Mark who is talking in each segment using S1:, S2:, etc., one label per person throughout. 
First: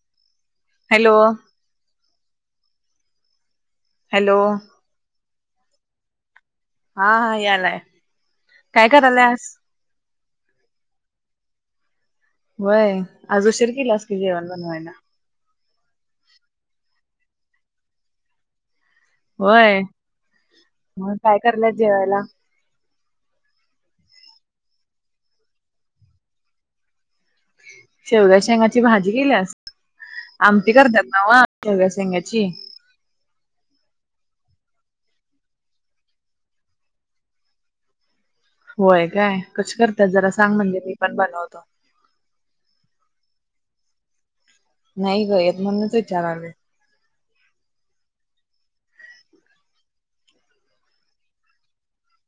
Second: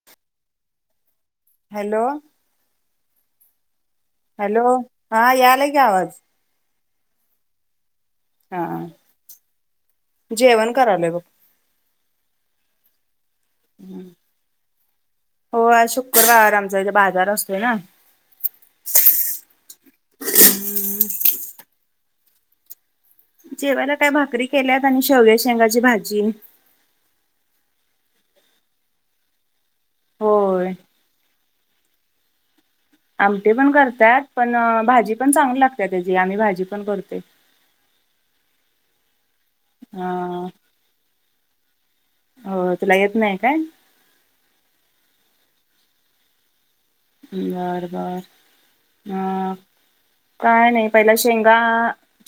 S1: [inaudible]
S2: Hello
S1: hello hello हा यायला का आवाज
S2: हा, हा यायलाय
S1: हा जेवण करायलो बघ
S2: वय आज उशीर केल्यास की जेवण बनवायला
S1: हो आज शुक्रबार आमचा इथे बाजार असतोय ना
S2: होय म काय कराल्यास जेवायला
S1: जेवायला काय भाकरी केल्यात आणि शेवग्याच्या शेंगाची भाजी
S2: शेवग्या शेंगाची भाजी केल्यास
S1: होय
S2: आमटी करत्यात नवा शेवग्याच्या शेंगाची
S1: आमटी पण करत्यात पण भाजी पण चांगली लागत्या त्याची आम्ही भाजी पण करतोय
S2: होय काय कशी करत्यात
S1: हा
S2: जरा सांग म्हणजे मी पण बनवतो
S1: हो तुला येत नाही काय
S2: नाही ग येत म्हणच विचाराले
S1: बर, बर अ काय नाही पहिला शेंगा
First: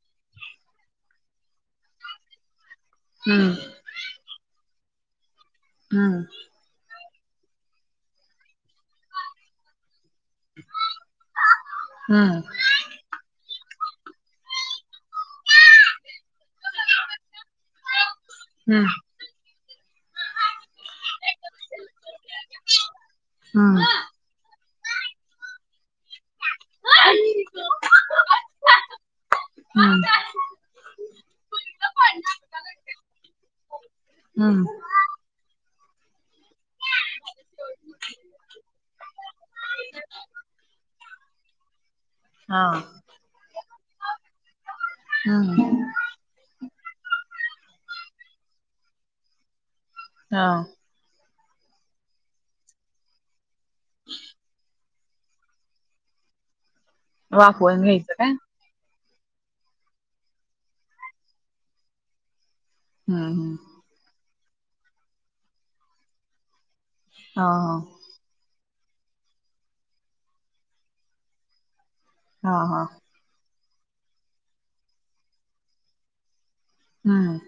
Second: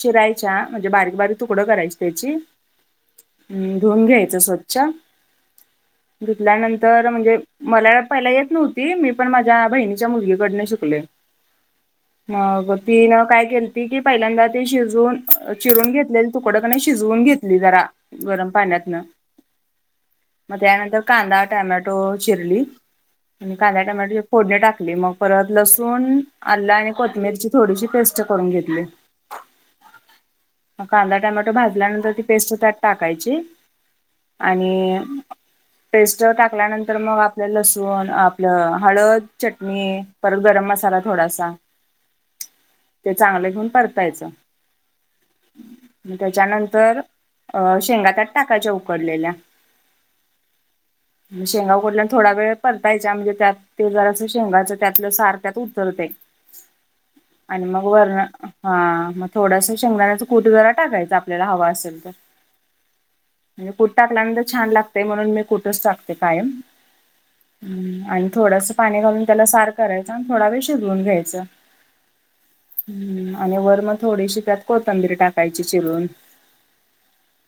S1: चिरायच्या म्हणजे बारीक बारीक तुकड करायची त्याची हम्म धुऊन घ्यायचं स्वच्छ
S2: हम्म
S1: धुतल्यानंतर तर म्हणजे मला पहिला येत नव्हती मी पण माझ्या बहिणीच्या मुलगी कडन शिकलोय
S2: हम्म
S1: मग तीनं काय केल त की पहिल्यांदा ते शिजवून, चिरून घेतलेले तुकडंक नाही शिजवून घेतली जरा गरम
S2: हम्म
S1: पाण्यात न मग त्यानंतर कांदा टमॅटो चिरली आणि
S2: हम्म
S1: कांदा टॅमॅटो फोडणी टाकली मग परत लसूण आलं आणि कोथमीरची थोडीशी पेस्ट करून घेतली
S2: हम्
S1: मग कांदा टमॅटो भाजल्यानंतर ती पेस्ट त्यात टाकायची
S2: हम्म
S1: आणि पेस्ट टाकल्यानंतर मग आपलं लसूण आपलं हळद चटणी परत गरम मसाला थोडासा
S2: हा
S1: ते चांगलं घेऊन परतायचं
S2: हम्म
S1: त्याच्यानंतर अ शेंगात्यात टाकायच्या उकडलेल्या
S2: हा
S1: शेंगा उकडल्यानंतर थोडा वेळ परतायच्या म्हणजे त्यात ते जरा शेंगाच त्यातलं सार त्यात उतरत आणि
S2: वाफवून
S1: मग
S2: घ्यायचं
S1: वरन
S2: काय
S1: हा मग थोडस शेंगदाण्याचा कूट जरा टाकायच आपल्याला हवा असेल तर
S2: हम्, हम
S1: म्हणजे कुठ टाकल्यानंतर छान लागते म्हणून मी कुठच टाकते कायम
S2: हा
S1: हम आणि थोडंस पाणी घालून त्याला सार करायचं आणि थोडा वेळ शिजवून घ्यायचं
S2: हा, हा
S1: ह् आणि वर मग थोडीशी त्यात कोथंबीरी टाकायची चिरून
S2: हम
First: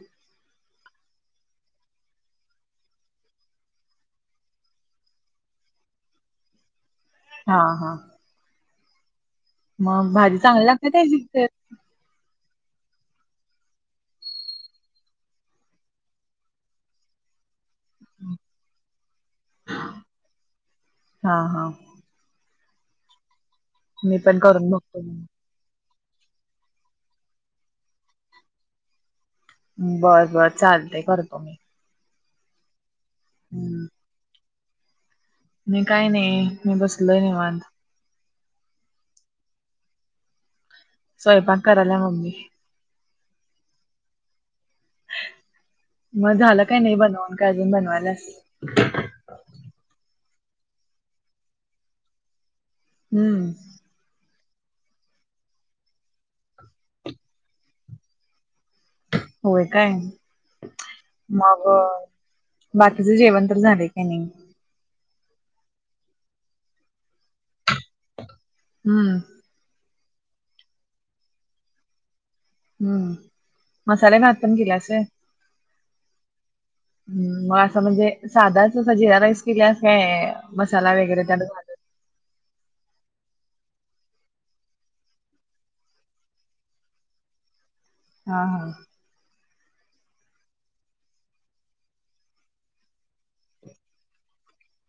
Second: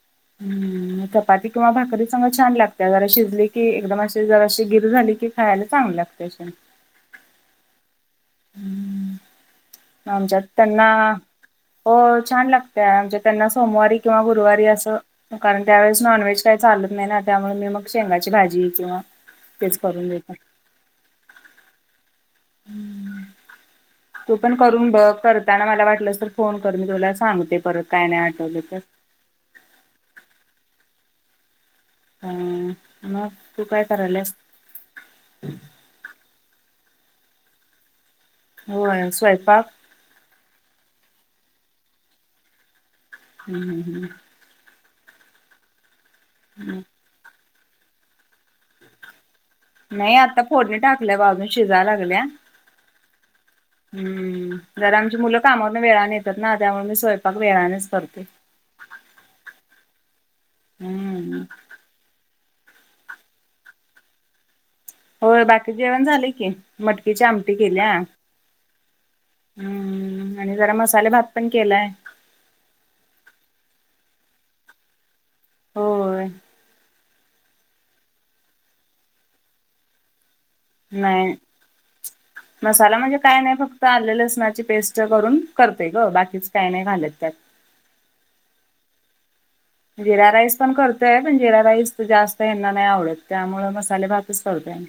S1: हम् चपाती किंवा भाकरी संग छान लागते जरा शिजली की एकदम असे जराशी गिर झाली की खायला चांगली लागत्या तेशन
S2: हा, हा
S1: हम्म
S2: मग भाजी
S1: आमच्यात
S2: चांगली लागते
S1: त्यांना
S2: त्याजी
S1: हो छान लागतेय म्हणजे त्यांना सोमवारी किंवा गुरुवारी असं कारण त्यावेळेस नॉनव्हेज काही चालत नाही ना त्यामुळे मी मग शेंगाची भाजी किंवा तेच करून देत
S2: हा, हा
S1: तू पण करून बघ करताना मला वाटलस तर फोन कर मी तुला सांगते परत काय नाही आठवलं तर
S2: बर, बर चालतय करतो मी
S1: ह मग तू काय
S2: हम्म
S1: करायलास?
S2: मी काय नाही मी बसलोय निवांत
S1: होय स्वयंपाक
S2: स्वयंपाक करायला मम्मी
S1: हम्, हम्, हम्
S2: मग झालं काय नाही बनवून काय अजून बनवायल्यास
S1: नाही आता फोडणी टाकल्या बघ अजून शिजायला लागल्या
S2: हम्म
S1: हम्म जर आमची मुलं कामाातून वेळाने येतात ना त्यामुळे मी स्वयंपाक वेळानेच करत ते
S2: होय काय
S1: हम्म
S2: मग बाकीचे जेवण तर झाले का नाही
S1: होय बाकी जेवण झाले की मटकीच्या आमटी केल्या
S2: हम्म
S1: हम्म आणि जरा मसाले भात पण केलाय
S2: हम्म मसाले भात पण केलीयास होय
S1: होय
S2: हम् मग असं म्हणजे साधाच असा जिरा राईस केल्यास काय मसाला वगैरे
S1: नाही
S2: त्यात [inaudible]
S1: मसाला म्हणजे काय नाही फक्त आल, लसणाची पेस्ट करून करतेय ग बाकीच काय नाही घालेत त्यात
S2: हा, हा
S1: जिरा राईस पण करतोय पण जिरा राईस तर जास्त ह्याना नाही आवडत त्यामुळे मसाले भातच करतोय आम्ही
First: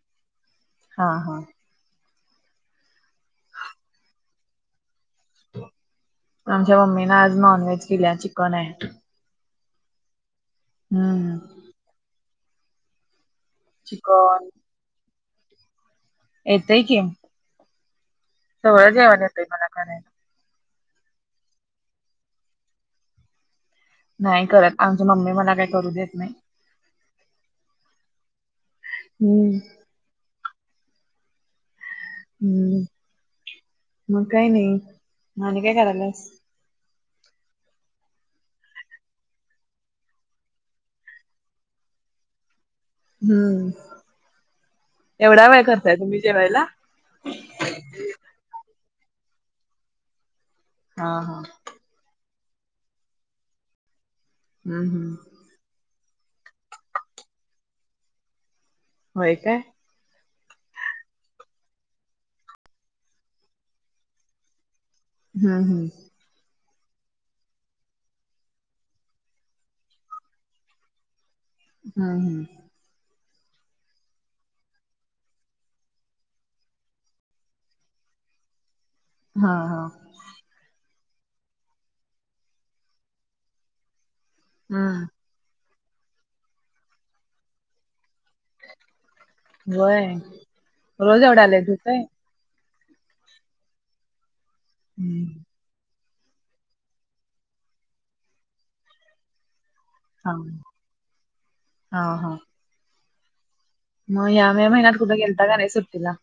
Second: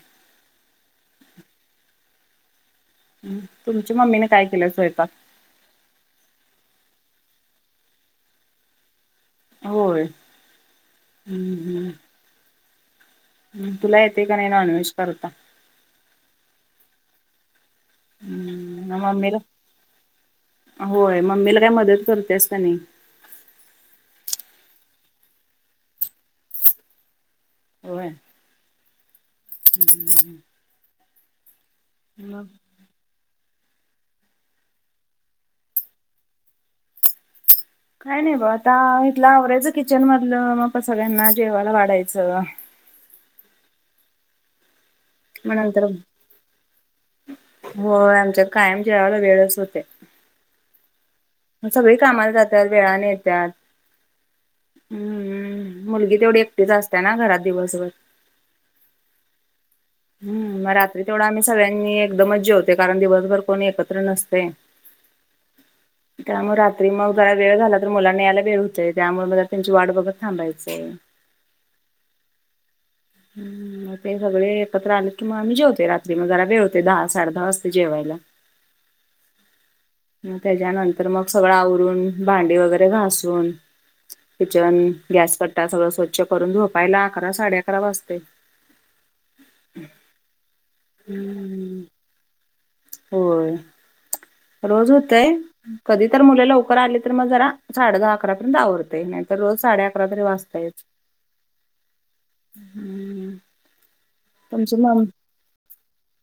S2: हा, हा
S1: तुमच्या मम्मीने काय केलीय स्वयंपाक
S2: आमच्या मम्मीन आज नॉनव्हेज केल्या चिकन आहे
S1: होय
S2: हम्म.
S1: हम्, हम्म तुला येते का
S2: चिकन
S1: नाही नॉनव्हेज करता
S2: येतय की सगळं
S1: हम्म
S2: जेवण
S1: मम्मीला
S2: येतय मला करायला.
S1: होय मम्मीला काय मदत करत्यास का नाही
S2: नाही करत आमची मम्मी मला काही करू देत नाही
S1: होय
S2: हम्म
S1: [inaudible] मग
S2: हम्म मग काही नाही आणि काय करायलास
S1: काय नाही ब आता इथलं आवरायचं किचन मधलं मग सगळ्यांना जेवायला वाढायचं
S2: हम्म एवढा वेळ करताय तुम्ही जेवायला
S1: हो आमच्या कायम जेवाला वेळच होतय
S2: हा, हा
S1: सगळी कामाला जातात वेळाने येत्यात हम्म मुलगी तेवढी एकटीच असते ना घरात दिवसभर
S2: होय काय
S1: हम् मग रात्री तेवढा आम्ही सगळ्यांनी एकदमच जेवतोय कारण दिवसभर कोणी एकत्र नसतोय
S2: हम्, हम्म
S1: त्यामुळे रात्री मग जरा वेळ झाला तर मुलांना यायला वेळ होतय त्यामुळे मग त्यांची वाट बघत थांबायचंय
S2: हम्म, हम्म
S1: [inaudible] ते सगळे एकत्र आले कि मग आम्ही जेवतोय रात्री मग जरा वेळ होतोय दहा, साडे दहा वाजते जेवायला
S2: हा ह
S1: मग त्याच्यानंतर मग सगळं आवरून भांडी वगैरे घासून किचन
S2: हम्म
S1: गॅस कट्टा सगळं स्वच्छ करून झोपायला अकरा साडे अकरा वाजतय
S2: होय रोज एवढा होतोय
S1: होय रोज होतय कधी तर मुले लवकर आली तर मग जरा साडे दहा अकरापर्यंत आवरतेय नाही रोज साडे अकरा तरी
S2: हा
S1: वाजातयच
S2: हा हा मग ह्या मे महिन्यात कुठे गेलता का नाही सुट्टीला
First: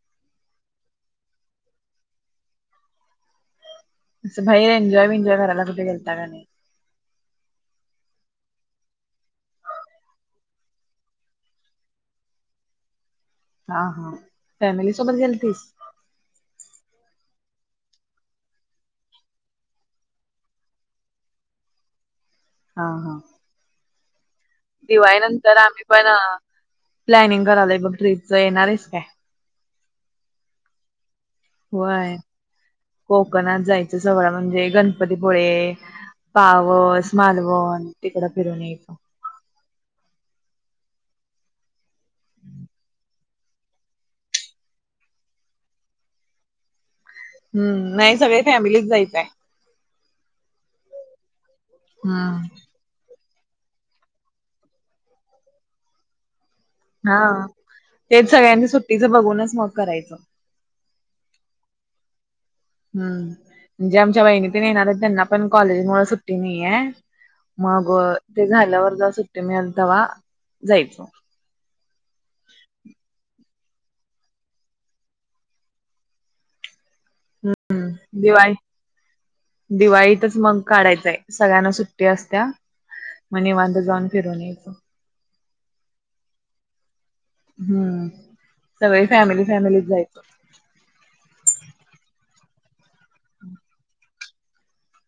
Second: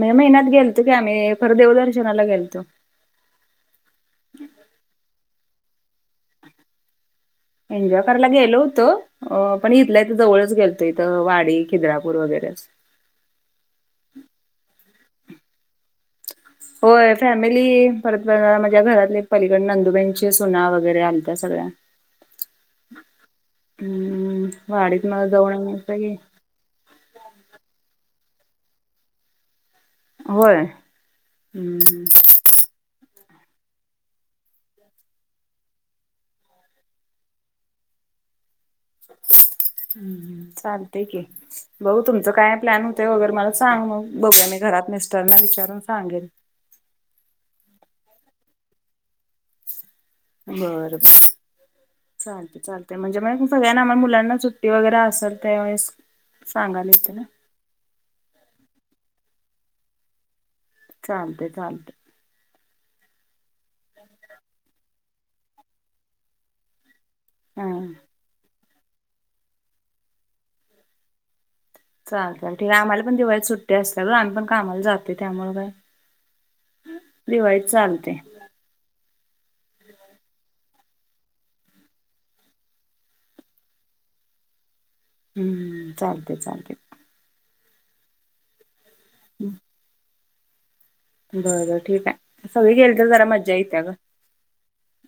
S1: मे महिन्यात गेल तो की आम्ही खर देवदर्शनाला गेलतो
S2: असं बाहर एन्जॉय बीनजॉय करायला कुठं गेलता का नाही
S1: एन्जॉय करायला गेलो होतो अ पण इथल्या इथ जवळच गेलतो इथं वाडी खिद्रापूर वगैरे असं
S2: हा, हा फॅमिली सोबत गेलतीस
S1: होय फॅमिली परत माझ्या घरातले पलीकड नंदुबेनची सुना वगैरे आलत सगळ्या
S2: हा, हा
S1: हम्म वाडीत
S2: दिवाळी
S1: मग जाऊन
S2: नंतर आम्ही
S1: असं
S2: पण
S1: की
S2: प्लॅनिंग करावय बघ ट्रीपच येणार आहेस काय
S1: होय हम्म.
S2: होय कोकणात जायचं सगळं म्हणजे गणपतीपुळे पावस, मालवण तिकड फिरून येतो
S1: हम्म चालतय की बघ तुमचं काय प्लॅन होते वगैरे मला सांग मग बघूया मी घरात मिस्टरना विचारून सांगेन
S2: हम् नाही सगळे फॅमिलीच जायचंय
S1: बर, बर
S2: हम्म
S1: चालतय, चालतय ते म्हणजे मग सगळ्यांना मुलांना सुट्टी वगैरे असेल त्यावेळेस सांगाले
S2: हा तेच सगळ्यांनी सुट्टीचं बघूनच मग करायचं
S1: चालतय, चालतय
S2: हम् म्हणजे आमच्या वहिनी तेन येणार त्यांना पण कॉलेज मुळ सुट्टी नाहीया
S1: हा
S2: मग ते झाल्यावर जरा सुट्टी मिळेल तेव्हा जायच
S1: चालतय ठीक आहे आम्हाला पण दिवाळीत सुट्टी असल्या तर आम्हीण कामाला जाते त्यामुळे काय दिवाळीत चालते
S2: हम्म दिवाळी दिवाळीतच मग काढायचय सगळ्यांना सुट्टी असत्या म निवांत जाऊन फिरवून यायचं
S1: चालतय, चालतय
S2: हम्म सगळे फॅमिली, फॅमिली जाय
S1: बरं ठीक आहे सगळे गेले तर जरा मज्जा येत्या ग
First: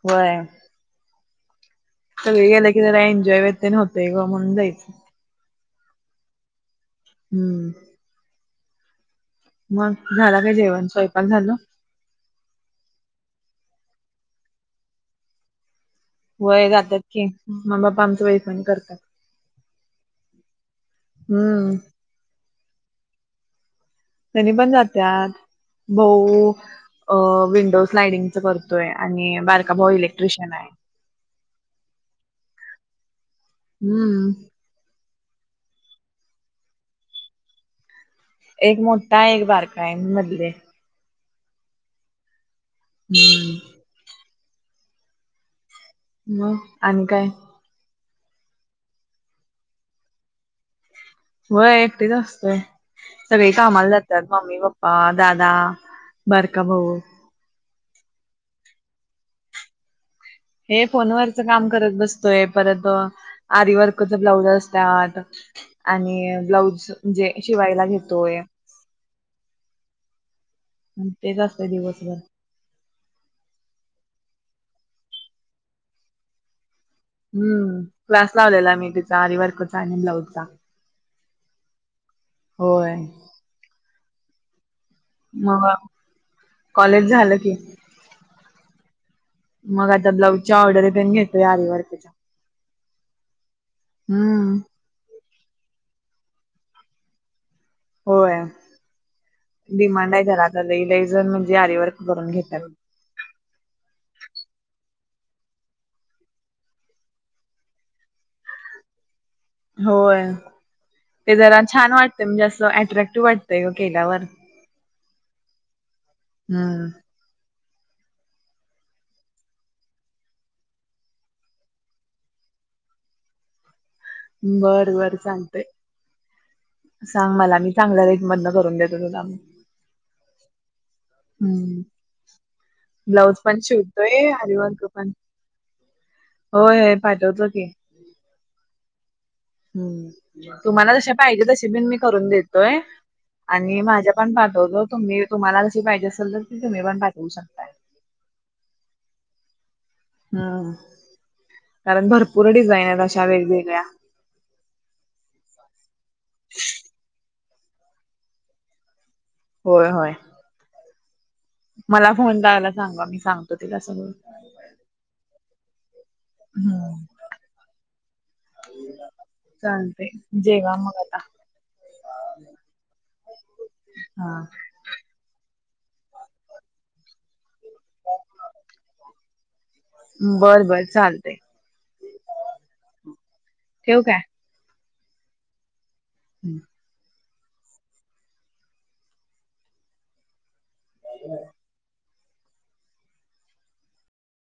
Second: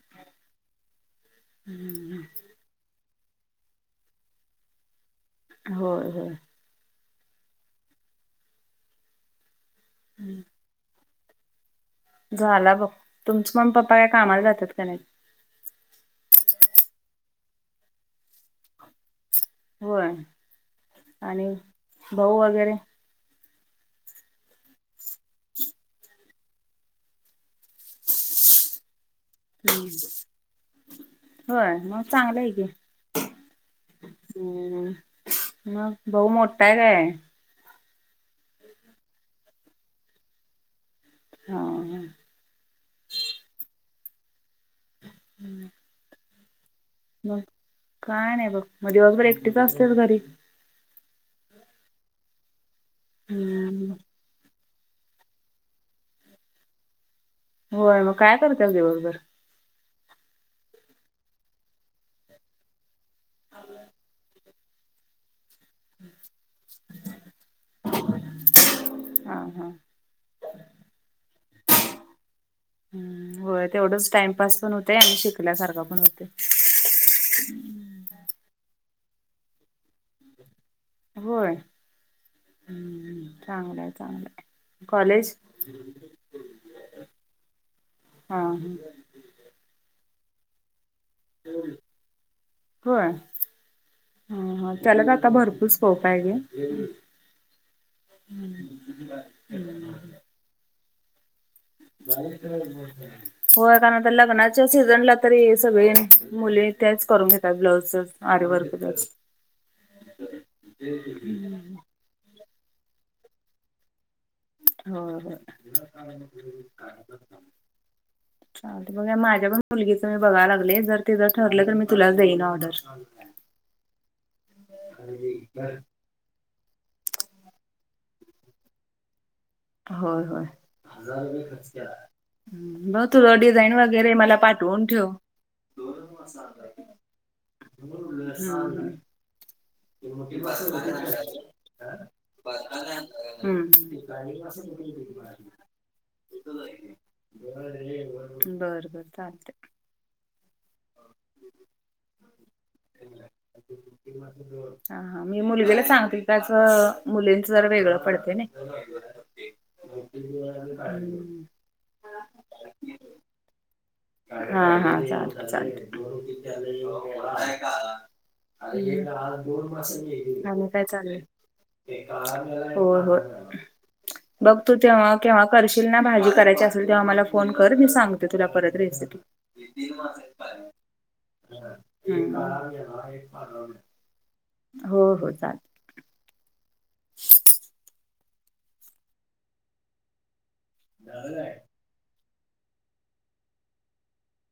S2: व्हयं.
S1: [inaudible]
S2: सगळे गेलं की जरा एन्जॉय व्यते न होते ग म्हणून जायचं.
S1: होय हो
S2: हम्म. मग झाला काय, जेवण स्वयंपाक झालं.
S1: झाला बघ तुमच मग पप्पा काय कामाला जातात काय
S2: वय जातात की मम्मी पप्पा आमचं वैफणी करत्यात
S1: होय आणि
S2: हम्म
S1: भाऊ वगैरे
S2: त्यांनी पण जात्यात भाऊ विंडो स्लाइडिंगच करतोय आणि बारका
S1: हम्म.
S2: भाऊ इलेक्ट्रिशियन आहे
S1: होय मग चांगलं आहे की
S2: हम्म
S1: हम्म, मग भाऊ मोठा आहे काय?
S2: एक मोठा एक बारकाय मी मधलीय
S1: हा
S2: [inaudible]
S1: [inaudible]
S2: मग आणि काय
S1: म काय नाही बघ मग दिवसभर एकटीच असते घरी
S2: होय एकटीच असतय सगळी
S1: हम्म
S2: कामाला जातात मम्मी पप्पा आ दादा बारका भाऊ
S1: होय मग काय करत्या दिवसभर
S2: हे फोनवरच काम करत बसतोय परत आरी वर्कच ब्लाउज असत्यात आणि ब्लाऊज म्हणजे शिवायला घेतोय
S1: हा हा..
S2: तेच असतय दिवसभर
S1: होय तेवढंच टाइमपास पण होतय आणि शिकल्यासारखा पण होतय
S2: हम्म, क्लास लावलेला मी, तिचा अरीवर्कचा आणि ब्लाऊजचा.
S1: होय
S2: होय
S1: चांगलं आहे चांगलंय
S2: मग कॉलेज झालं की
S1: हा हा
S2: मग आता ब्लाउज ऑर्डर तेन घेत वारी वर्तेच्या हम्म
S1: त्यालाच आता भरपूर स्कोप आहे ग
S2: होय
S1: हम्म हम्.
S2: डिमांड आहे घरात [unintelligible]
S1: [unintelligible] होय का ना तर लग्नाच्या सीझनला तरी सगळे मुली तेच करून घेतात ब्लाऊज आरी वर्कच
S2: [inaudible] होय ते जरा छान वाटत म्हणजे असं अट्रॅक्टिव्ह वाटतय ग केल्यावर
S1: हो
S2: हम्म. [inaudible]
S1: ते बघू या माझ्या पण मुलगीचा मी बघायला लागले जर तिज्या ठरले तर मी तुलाच देईन ऑर्डर.
S2: बरं बरं सांगते. सांग मला मी चांगला रेटमधन करून देतो तुला.
S1: होय होय.
S2: हम्म
S1: बघ
S2: ब्लाऊज
S1: तुलं
S2: पण
S1: डिझाईन वगैरे
S2: शिवतोय
S1: मला
S2: आरीवर्क
S1: पाठवून
S2: पण
S1: ठेव.
S2: होय पाठवतो की.
S1: हम्म हम्म.
S2: हम्म तुम्हाला जशे पाहिजे तशे बिन मी करून देतोय.
S1: हम्म
S2: आणि माझ्या पण पाठवतो तुम्ही तुम्हाला कशी पाहिजे असेल तर ती तुम्ही पण पाठवू शक
S1: बर चालते.
S2: हम्म कारण भरपूर डिझाईन आहेत अशा वेगवेगळ्या.
S1: हा हा मी मुलगीला सांगतील त्याचा मुलींचा जरा वेगळं पडते ना.
S2: होय होय.
S1: [unintelligible] आलेत. [unintelligible]
S2: मला फोन लायला सांगा मी सांगतो तिला सगळं.
S1: हा हा चालत चालत.
S2: हम्म.
S1: हम्म
S2: चालतय
S1: आणि
S2: जेवा
S1: काय
S2: मग आता.
S1: चाललय? होय होय
S2: हा.
S1: बघ तू तेव्हा केव्हा करशील ना भाजी करायची असेल तेव्हा मला फोन कर मी सांगते तुला परत रेसिपी.
S2: बरं बरं चालतय ठेवू का?
S1: हो हो चाल.
S2: हम्म.
S1: [unintelligible] जागा आहे.